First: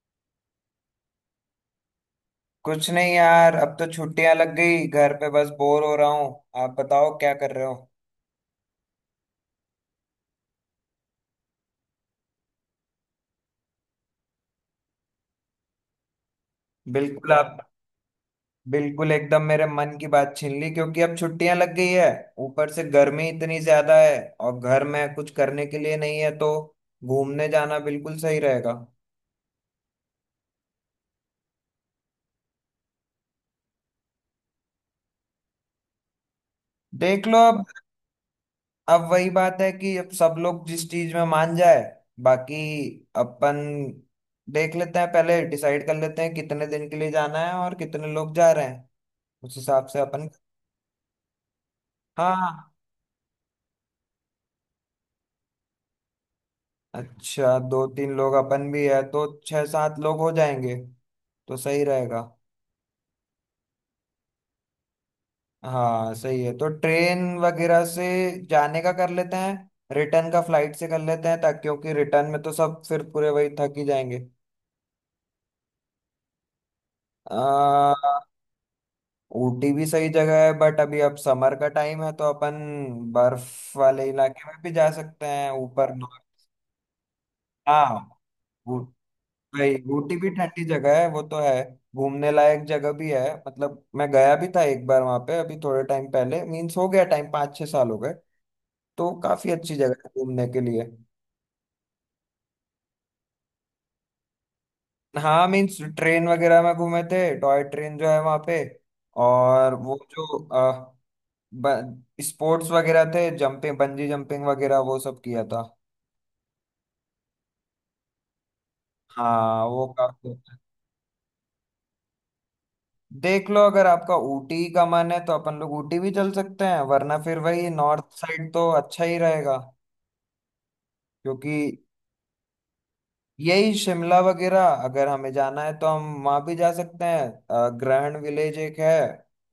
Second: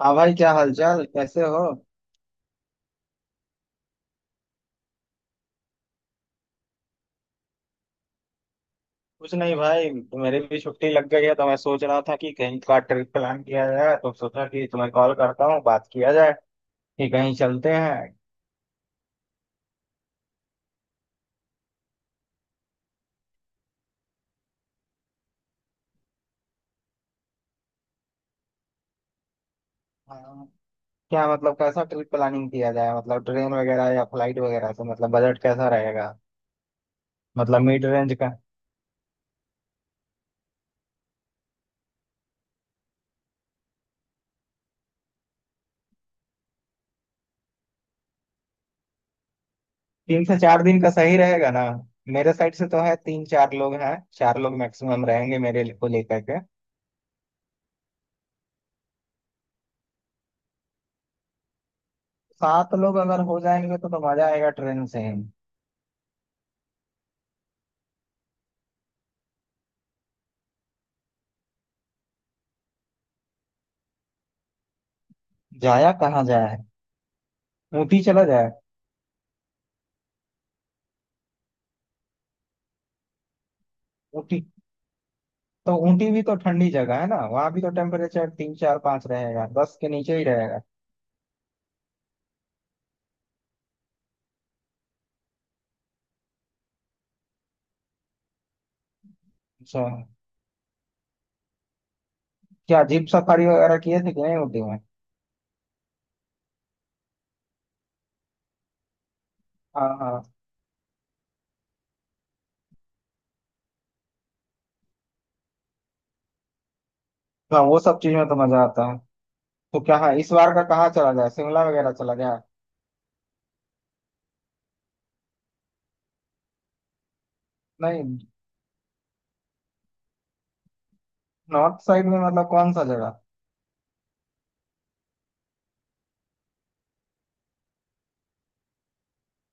हाँ भाई, क्या हालचाल, कैसे हो? कुछ नहीं यार। अब तो छुट्टियां लग गई, घर पे बस बोर हो रहा हूँ। आप बताओ क्या कर रहे हो। कुछ नहीं भाई, मेरी भी छुट्टी लग गई है तो मैं सोच रहा था कि कहीं का ट्रिप प्लान किया जाए, तो सोचा कि तुम्हें कॉल करता हूँ, बात किया जाए कि बिल्कुल कहीं आप चलते हैं। बिल्कुल एकदम मेरे मन की बात छीन ली, क्योंकि अब छुट्टियां लग गई है। ऊपर से गर्मी इतनी ज्यादा है और घर में कुछ करने के लिए नहीं है, तो घूमने जाना बिल्कुल सही रहेगा। हाँ, क्या मतलब कैसा ट्रिप प्लानिंग किया जाए? मतलब ट्रेन वगैरह या फ्लाइट वगैरह से? मतलब बजट कैसा रहेगा? देख लो मतलब अब। मिड रेंज का। अब वही बात है कि अब सब लोग जिस चीज में मान जाए, बाकी अपन देख लेते हैं। पहले डिसाइड कर लेते हैं कितने दिन के लिए जाना है और कितने लोग जा रहे हैं, उस हिसाब से तीन अपन। से चार दिन का सही रहेगा ना। मेरे साइड से हाँ, तो है, तीन चार लोग हैं, चार लोग मैक्सिमम रहेंगे मेरे को लेकर के। अच्छा दो तीन लोग अपन भी है, तो छह सात लोग हो जाएंगे, तो सही रहेगा। सात लोग अगर हो जाएंगे तो मजा आएगा ट्रेन से ही। हाँ सही है, तो ट्रेन वगैरह से जाने का कर लेते हैं। रिटर्न का फ्लाइट से कर लेते हैं, ताकि क्योंकि रिटर्न में तो सब फिर पूरे वही थक ही जाएंगे। जाया कहाँ जाए? आ, ऊटी चला जाए। ऊटी भी सही जगह है, बट अभी अब समर का टाइम है, तो अपन बर्फ वाले ऊटी इलाके में भी जा सकते हैं, तो ऊपर ऊटी भी तो नॉर्थ। ठंडी जगह है ना, वहां भी तो हाँ टेम्परेचर तीन चार पाँच रहेगा, भाई, दस के ऊटी नीचे ही भी रहेगा। ठंडी जगह है, वो तो है। घूमने लायक जगह भी है, मतलब मैं गया भी था एक बार वहां पे अभी थोड़े टाइम पहले, मीन्स हो गया टाइम, 5-6 साल हो गए। तो काफी अच्छी अच्छा, जगह है घूमने के लिए। क्या जीप सफारी वगैरह किए थे कि नहीं ऊटी में? हाँ मीन्स ट्रेन वगैरह में घूमे थे, टॉय ट्रेन जो है वहां पे। और हाँ वो हाँ जो ब, स्पोर्ट्स वगैरह थे, जंपिंग बंजी जंपिंग वगैरह, वो सब किया था। हाँ, वो सब चीज में तो मजा आता है। हाँ तो वो क्या, हाँ, इस काफी। बार का कहाँ चला जाए, शिमला वगैरह चला जाए? देख लो, अगर आपका ऊटी का मन है तो अपन लोग ऊटी भी चल सकते हैं, वरना फिर वही नॉर्थ नहीं, साइड तो अच्छा ही रहेगा। क्योंकि नॉर्थ साइड में मतलब कौन सा जगह? यही शिमला वगैरह अगर हमें जाना है तो हम वहां भी जा सकते हैं। ग्रहण विलेज एक है,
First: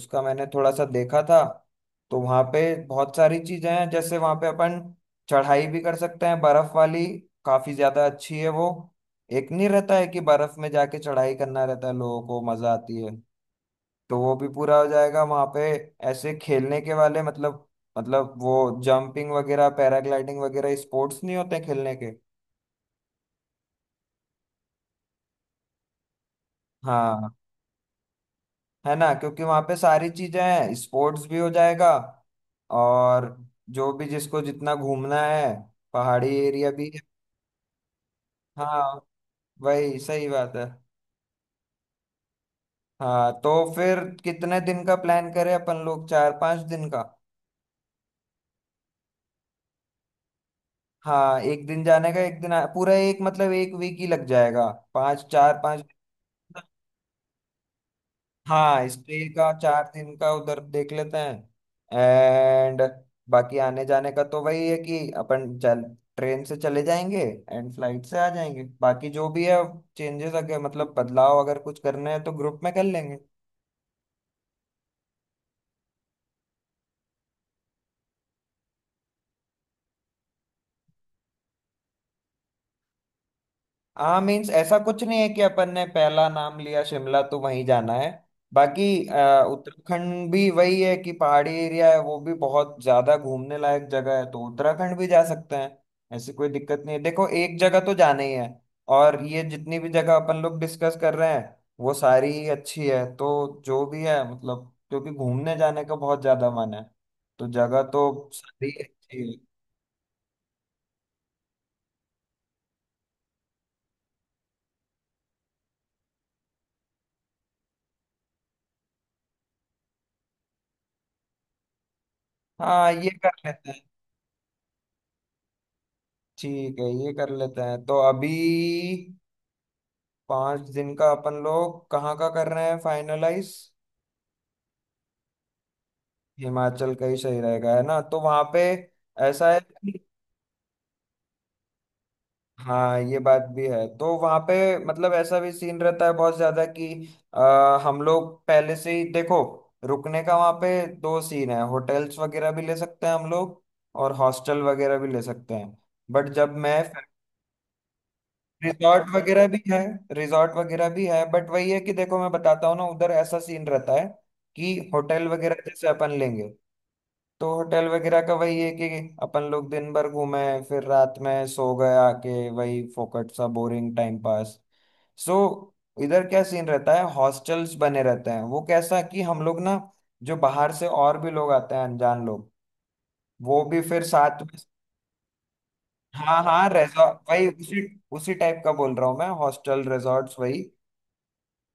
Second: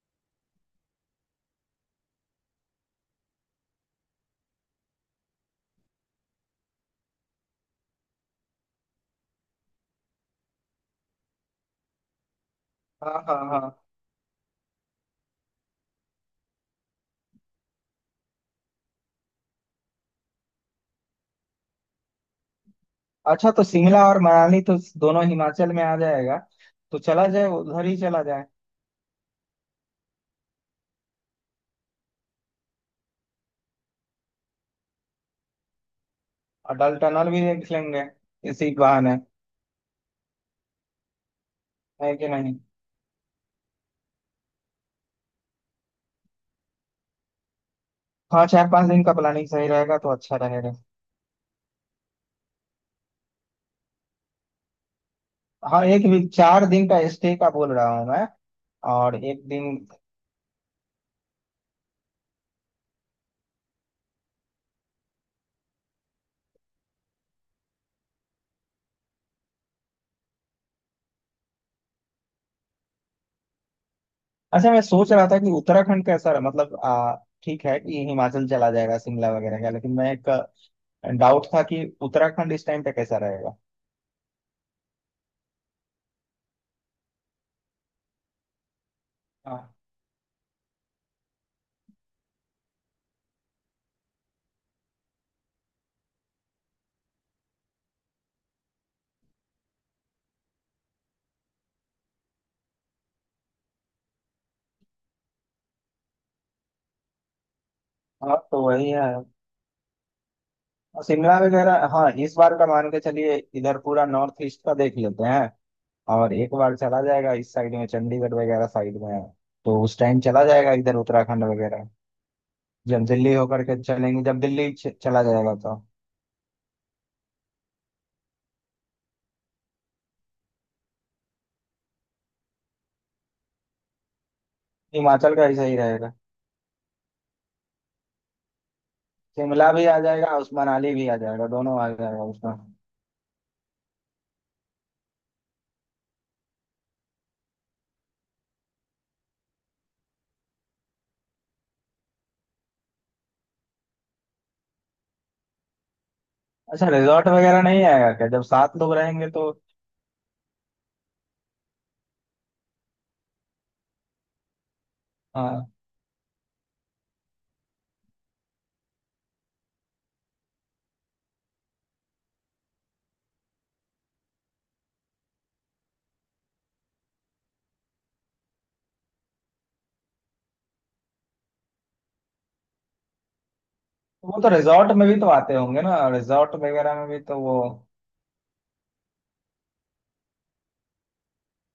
उसका मैंने थोड़ा सा देखा था। तो वहां पे बहुत सारी चीजें हैं, जैसे वहां पे अपन चढ़ाई भी कर सकते हैं, बर्फ वाली। काफी ज्यादा अच्छी है वो। एक नहीं रहता है कि बर्फ में जाके चढ़ाई करना रहता है, लोगों को मजा आती हाँ है, हाँ हाँ, तो वो भी पूरा हो जाएगा वहां पे। ऐसे खेलने के वाले मतलब वो जंपिंग वगैरह पैराग्लाइडिंग वगैरह स्पोर्ट्स नहीं होते खेलने के। अच्छा, तो शिमला और मनाली तो दोनों हिमाचल में आ जाएगा, तो चला हाँ। जाए उधर ही चला जाए। है ना, क्योंकि वहां पे सारी चीजें हैं, स्पोर्ट्स भी हो जाएगा। और जो भी जिसको जितना घूमना है, पहाड़ी एरिया और भी डल है। टनल भी देख लेंगे इसी हाँ बहाने, वही सही बात है। है कि नहीं? हाँ, तो फिर कितने दिन का प्लान करें अपन लोग, 4-5 दिन का। हाँ, चार पांच दिन का प्लानिंग सही रहेगा तो अच्छा रहेगा। हाँ एक दिन जाने का, एक दिन पूरा एक मतलब एक वीक ही लग जाएगा, पाँच, चार हाँ, पाँच। एक वीक, चार दिन का स्टे का बोल रहा हूँ मैं, हाँ और स्टे एक का चार दिन। दिन का उधर देख लेते हैं, एंड बाकी आने जाने का तो वही है कि अपन चल ट्रेन से चले जाएंगे, एंड फ्लाइट से आ जाएंगे। बाकी जो भी है चेंजेस, अगर मतलब बदलाव अगर कुछ करने हैं तो ग्रुप में कर लेंगे। अच्छा, मैं सोच रहा था कि उत्तराखंड कैसा रहा, मतलब ठीक है कि हिमाचल चला जाएगा शिमला वगैरह का, लेकिन मैं एक डाउट था कि उत्तराखंड इस टाइम पे कैसा रहेगा। हाँ मीन्स ऐसा कुछ नहीं है कि अपन ने पहला नाम लिया शिमला तो वहीं जाना है। बाकी हाँ, उत्तराखंड भी वही है कि पहाड़ी एरिया है, वो भी बहुत ज्यादा घूमने लायक जगह है, तो उत्तराखंड भी जा सकते हैं। ऐसी कोई दिक्कत नहीं है। देखो, एक जगह तो जाना ही है और ये जितनी भी जगह अपन लोग डिस्कस कर रहे हैं वो सारी ही अच्छी है, तो जो भी है मतलब, क्योंकि घूमने जाने का बहुत ज्यादा मन है, तो जगह तो हाँ, तो सारी वही है। अच्छी है। और शिमला वगैरह हाँ, इस बार का मान के चलिए इधर पूरा नॉर्थ ईस्ट का देख लेते हैं, और एक बार चला जाएगा इस साइड में, चंडीगढ़ वगैरह साइड में, तो उस टाइम चला जाएगा इधर उत्तराखंड वगैरह। हाँ जब ये कर दिल्ली होकर लेते के हैं। चलेंगे, जब दिल्ली चला जाएगा तो। ठीक है, ये कर लेते हैं, तो अभी 5 दिन का अपन लोग कहाँ का कर रहे हैं फाइनलाइज। हिमाचल का ऐसा ही रहेगा। हिमाचल का ही सही रहेगा है ना। तो वहां पे ऐसा है शिमला भी कि आ जाएगा, उस मनाली भी आ जाएगा, दोनों आ जाएगा उसमें। हाँ ये बात भी है, तो वहां पे मतलब ऐसा भी सीन रहता है बहुत ज्यादा कि हम लोग पहले से ही देखो रुकने का वहां पे दो सीन है, होटल्स वगैरह भी ले सकते हैं हम लोग, और हॉस्टल वगैरह भी ले सकते हैं। बट जब मैं अच्छा, रिजॉर्ट वगैरह नहीं आएगा क्या जब सात लोग रिजॉर्ट रहेंगे वगैरह तो? भी है, रिजॉर्ट वगैरह भी है, बट वही है कि देखो मैं बताता हूँ ना, उधर ऐसा सीन रहता है कि होटल वगैरह हाँ, जैसे अपन लेंगे तो होटल वगैरह का वही है कि अपन लोग दिन भर घूमे, फिर रात में सो गए आके वही फोकट सा बोरिंग टाइम पास, सो इधर क्या सीन रहता है, हॉस्टल्स बने रहते हैं, वो कैसा कि हम लोग ना, जो बाहर से और भी लोग आते हैं अनजान लोग, वो भी फिर तो वो साथ तो में। रिजॉर्ट में भी तो आते होंगे ना, हाँ रिजॉर्ट हाँ, वगैरह में रेजॉर्ट भी तो वही, वो उसी उसी टाइप का बोल रहा हूँ मैं, हॉस्टल रिजॉर्ट्स वही,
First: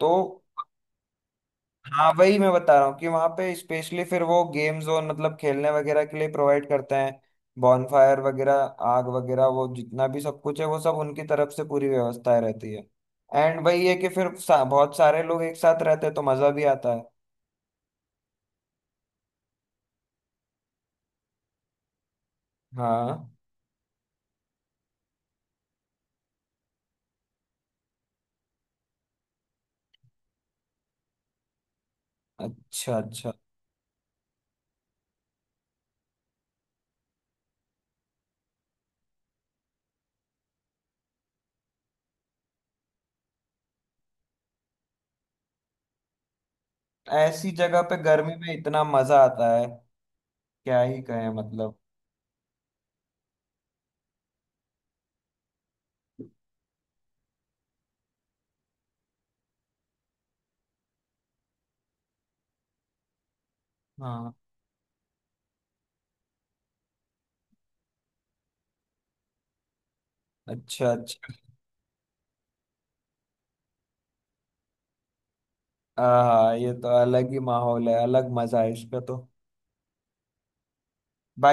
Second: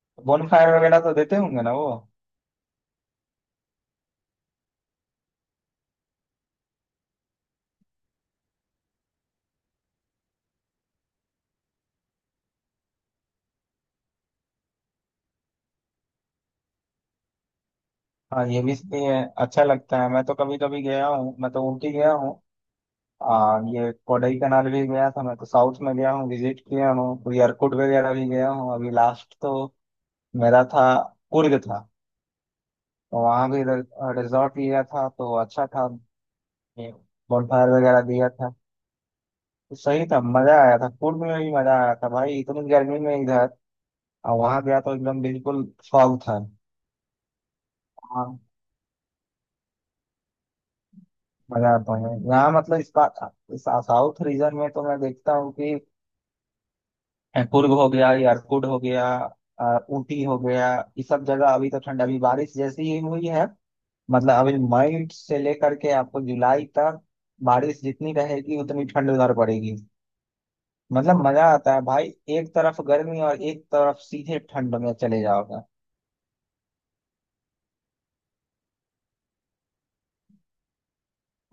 तो बोनफायर वगैरह तो देते होंगे ना वो? हाँ वही मैं बता रहा हूँ कि वहां पे स्पेशली फिर वो गेम जोन मतलब खेलने वगैरह के लिए प्रोवाइड करते हैं, बॉनफायर वगैरह, आग वगैरह, वो जितना भी सब कुछ है वो सब उनकी तरफ से पूरी व्यवस्थाएं रहती है। एंड वही है कि फिर बहुत सारे लोग एक साथ रहते हैं तो मजा भी आता है। हाँ, ये भी, ये अच्छा लगता है। मैं तो कभी कभी गया हूँ, मैं तो ऊटी गया हूँ, हाँ। ये कोडई कनाल भी गया था, मैं तो साउथ में गया हूँ, विजिट किया हूँ, कोई एयरकूट वगैरह भी गया हूँ। अभी लास्ट तो मेरा था कुर्ग था, अच्छा तो अच्छा। वहाँ भी रिजॉर्ट लिया था तो अच्छा था, बॉनफायर वगैरह दिया था, तो सही था, मजा आया था कुर्ग में भी, मजा आया था भाई इतनी गर्मी में इधर, और वहाँ गया तो एकदम बिल्कुल फॉग था। ऐसी जगह पे गर्मी हाँ, में इतना मजा आता है, क्या ही कहें मजा मतलब। आता है यहाँ, मतलब इस बात, इस साउथ रीजन में तो मैं देखता हूँ कि कुर्ग हो गया, यारकुट हो गया, ऊटी हो गया, ये सब जगह अभी तो ठंड, अभी बारिश जैसी ही हुई है। मतलब हाँ, अभी मई से लेकर के आपको जुलाई तक बारिश जितनी रहेगी उतनी ठंड उधर पड़ेगी। अच्छा मतलब अच्छा। मजा आता है भाई, एक तरफ गर्मी और एक तरफ सीधे ठंड में चले जाओगे। हाँ ये तो अलग ही माहौल है, अलग मजा है इसका तो।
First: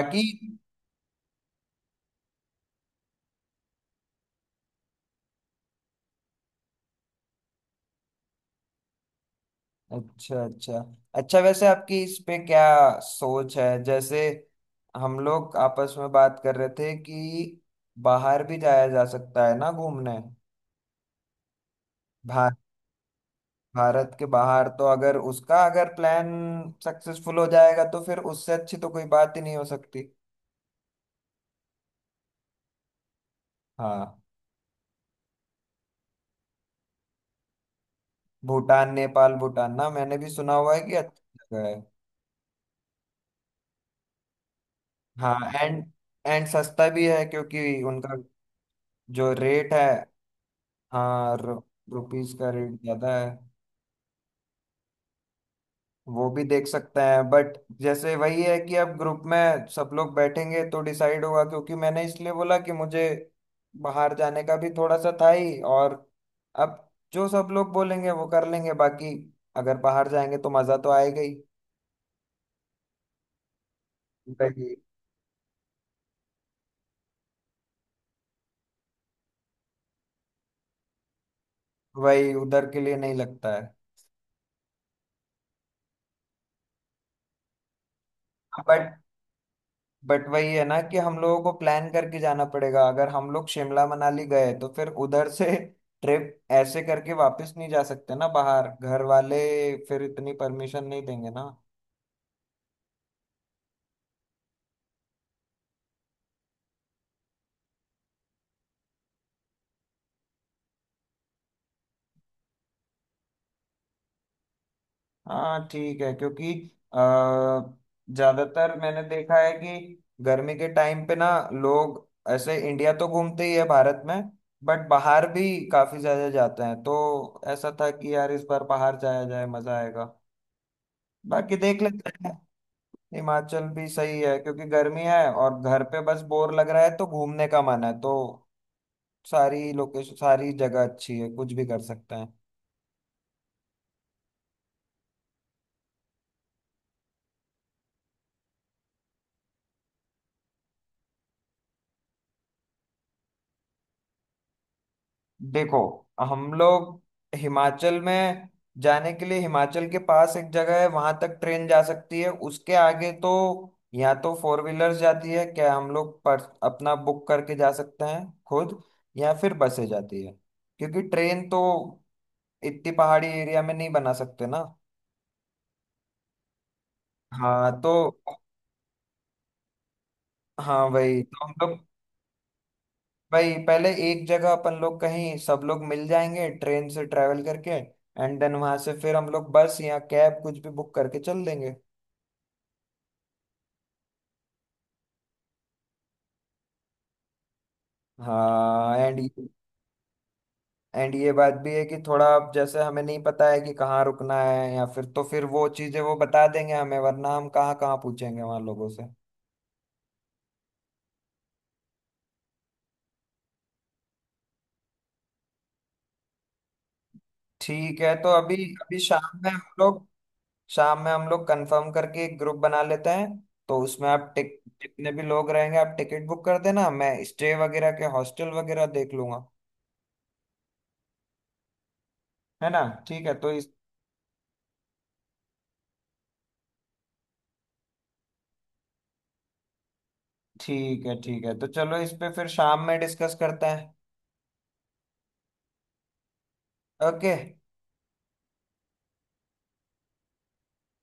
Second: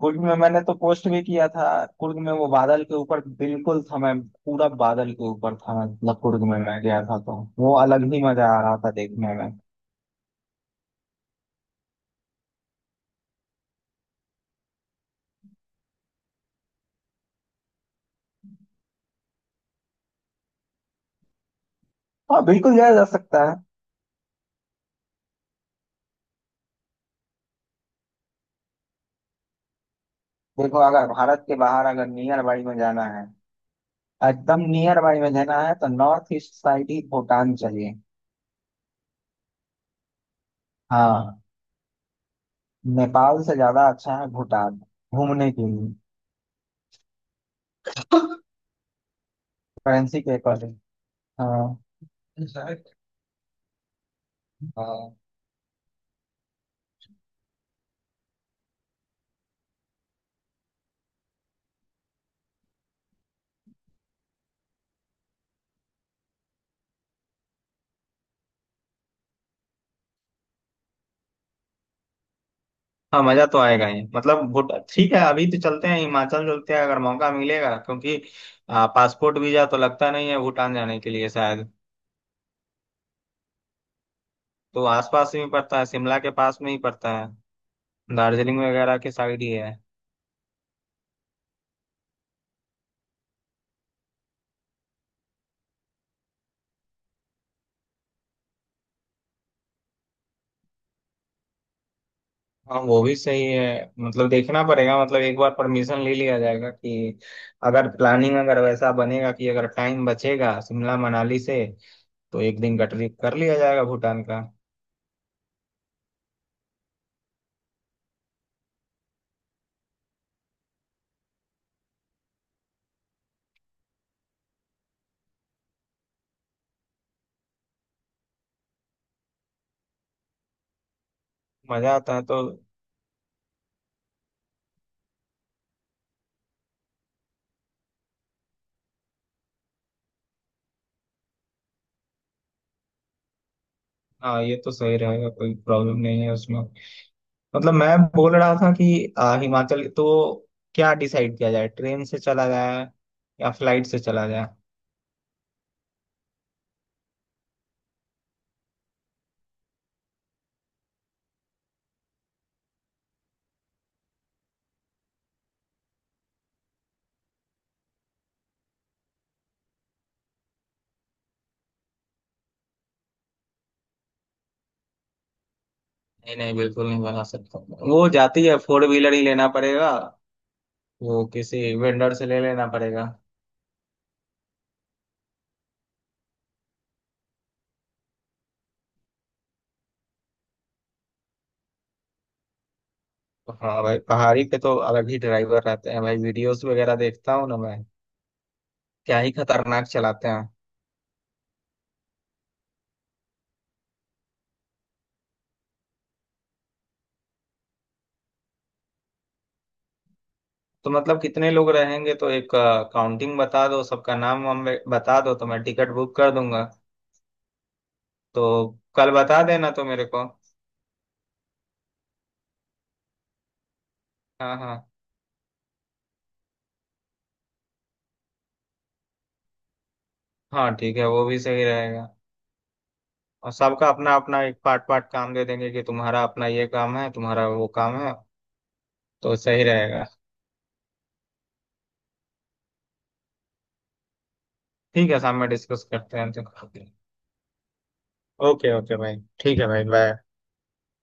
कुर्ग में मैंने तो पोस्ट भी किया था, कुर्ग में वो बादल के ऊपर बिल्कुल था मैं, पूरा बादल के ऊपर था, मतलब कुर्ग में मैं गया था तो वो अलग ही मजा आ रहा था देखने में। अच्छा अच्छा। अच्छा वैसे आपकी इस पे क्या सोच है, जैसे हम लोग आपस में बात कर रहे थे कि बाहर भी जाया जा सकता है ना घूमने। हाँ भा, बिल्कुल जाया जा सकता है। भारत के बाहर तो, अगर उसका अगर प्लान सक्सेसफुल हो जाएगा तो फिर उससे अच्छी तो कोई बात ही नहीं हो सकती। देखो, अगर भारत के बाहर अगर नियर बाई में जाना है, हाँ एकदम नियर बाई में जाना है, तो नॉर्थ ईस्ट साइड ही, भूटान चलिए। भूटान नेपाल, भूटान ना मैंने भी सुना हुआ है कि अच्छी हाँ, जगह है। नेपाल से ज्यादा अच्छा है भूटान हाँ, घूमने के एंड लिए। एंड सस्ता भी है क्योंकि उनका जो रेट है। करेंसी के अकॉर्डिंग। हाँ हाँ, रुपीज का रेट ज्यादा है। हाँ, वो भी देख सकते हैं, बट जैसे वही है कि अब ग्रुप में सब लोग बैठेंगे तो डिसाइड होगा, क्योंकि मैंने इसलिए बोला कि मुझे बाहर जाने का भी थोड़ा सा था ही। और अब जो सब लोग बोलेंगे वो कर लेंगे, बाकी अगर बाहर जाएंगे तो मजा तो आएगा ही। हाँ, मजा तो आएगा ही, मतलब भूट वही ठीक है अभी तो चलते हैं, हिमाचल चलते हैं, अगर मौका मिलेगा क्योंकि पासपोर्ट वीजा तो लगता नहीं है भूटान जाने के लिए शायद, वही उधर के लिए नहीं लगता है। तो आसपास ही पड़ता है, शिमला के पास में ही पड़ता है, दार्जिलिंग बट वगैरह के साइड ही है। बट वही है ना कि हम लोगों को प्लान करके जाना पड़ेगा। अगर हम लोग शिमला मनाली गए तो फिर उधर से ट्रिप ऐसे करके वापस नहीं जा सकते ना, बाहर घर वाले फिर इतनी परमिशन नहीं देंगे ना। हाँ, वो भी सही है, मतलब देखना पड़ेगा, मतलब एक बार परमिशन ले लिया जाएगा कि अगर प्लानिंग अगर वैसा बनेगा कि अगर टाइम बचेगा शिमला मनाली से तो एक दिन गटरी कर लिया जाएगा भूटान का। हाँ ठीक है, क्योंकि अ, ज्यादातर मैंने देखा है कि गर्मी के टाइम पे ना लोग ऐसे इंडिया तो घूमते ही है भारत में, बट बाहर भी काफी ज्यादा जाते हैं। तो ऐसा था कि यार इस बार बाहर जाया जाए, मजा आएगा। बाकी देख मजा लेते आता है हैं। तो। हिमाचल भी सही है क्योंकि गर्मी है और घर पे बस बोर लग रहा है, तो घूमने का मन है, तो सारी लोकेशन सारी जगह अच्छी है, कुछ भी कर सकते हैं। हाँ ये तो सही रहेगा, कोई प्रॉब्लम नहीं है उसमें। मतलब मैं बोल रहा था कि हिमाचल तो क्या डिसाइड किया जाए, ट्रेन से चला जाए या फ्लाइट से चला जाए? देखो हम लोग हिमाचल में जाने के लिए, हिमाचल के पास एक जगह है वहां तक ट्रेन जा सकती है। उसके आगे तो या तो फोर व्हीलर्स जाती है, क्या हम लोग पर अपना बुक करके जा सकते हैं खुद, या फिर बसें जाती है। क्योंकि ट्रेन तो इतनी पहाड़ी एरिया में नहीं बना सकते ना। नहीं नहीं, बिल्कुल नहीं बना सकता। हाँ तो। वो जाती है, फोर व्हीलर ही लेना पड़ेगा, हाँ वही वो तो हम किसी लोग। वेंडर से ले लेना पड़ेगा। भाई पहले एक जगह अपन लोग कहीं सब लोग मिल जाएंगे ट्रेन से ट्रैवल करके, एंड देन वहां से फिर हम लोग बस या कैब कुछ भी बुक करके चल देंगे। हाँ भाई, पहाड़ी पे तो अलग ही ड्राइवर रहते हैं भाई, वीडियोस वगैरह देखता हूँ ना मैं, हाँ, क्या एंड ही खतरनाक चलाते हैं। एंड ये बात भी है कि थोड़ा अब जैसे हमें नहीं पता है कि कहाँ रुकना है, या फिर तो फिर वो चीजें वो बता देंगे हमें, वरना हम कहाँ कहाँ पूछेंगे वहां लोगों से। तो मतलब कितने लोग रहेंगे तो एक काउंटिंग बता दो, सबका नाम हम बता दो तो मैं टिकट बुक कर दूंगा। ठीक है तो अभी तो अभी कल शाम बता में हम देना तो मेरे लोग को। शाम में हम लोग कंफर्म करके एक ग्रुप बना लेते हैं। तो उसमें आप हाँ टिक हाँ जितने भी लोग रहेंगे आप टिकट बुक कर देना, मैं स्टे वगैरह के हॉस्टल वगैरह देख लूंगा। हाँ, ठीक है, वो भी सही रहेगा। है ना। ठीक है तो और इस सबका अपना अपना एक पार्ट पार्ट काम दे देंगे कि तुम्हारा अपना ये काम है, तुम्हारा वो काम है, तो सही रहेगा। ठीक है ठीक है, तो चलो इस पे फिर शाम में डिस्कस करते हैं। ठीक है, शाम में डिस्कस करते हैं तो। ओके। ओके, ओके भाई, ठीक है भाई, बाय।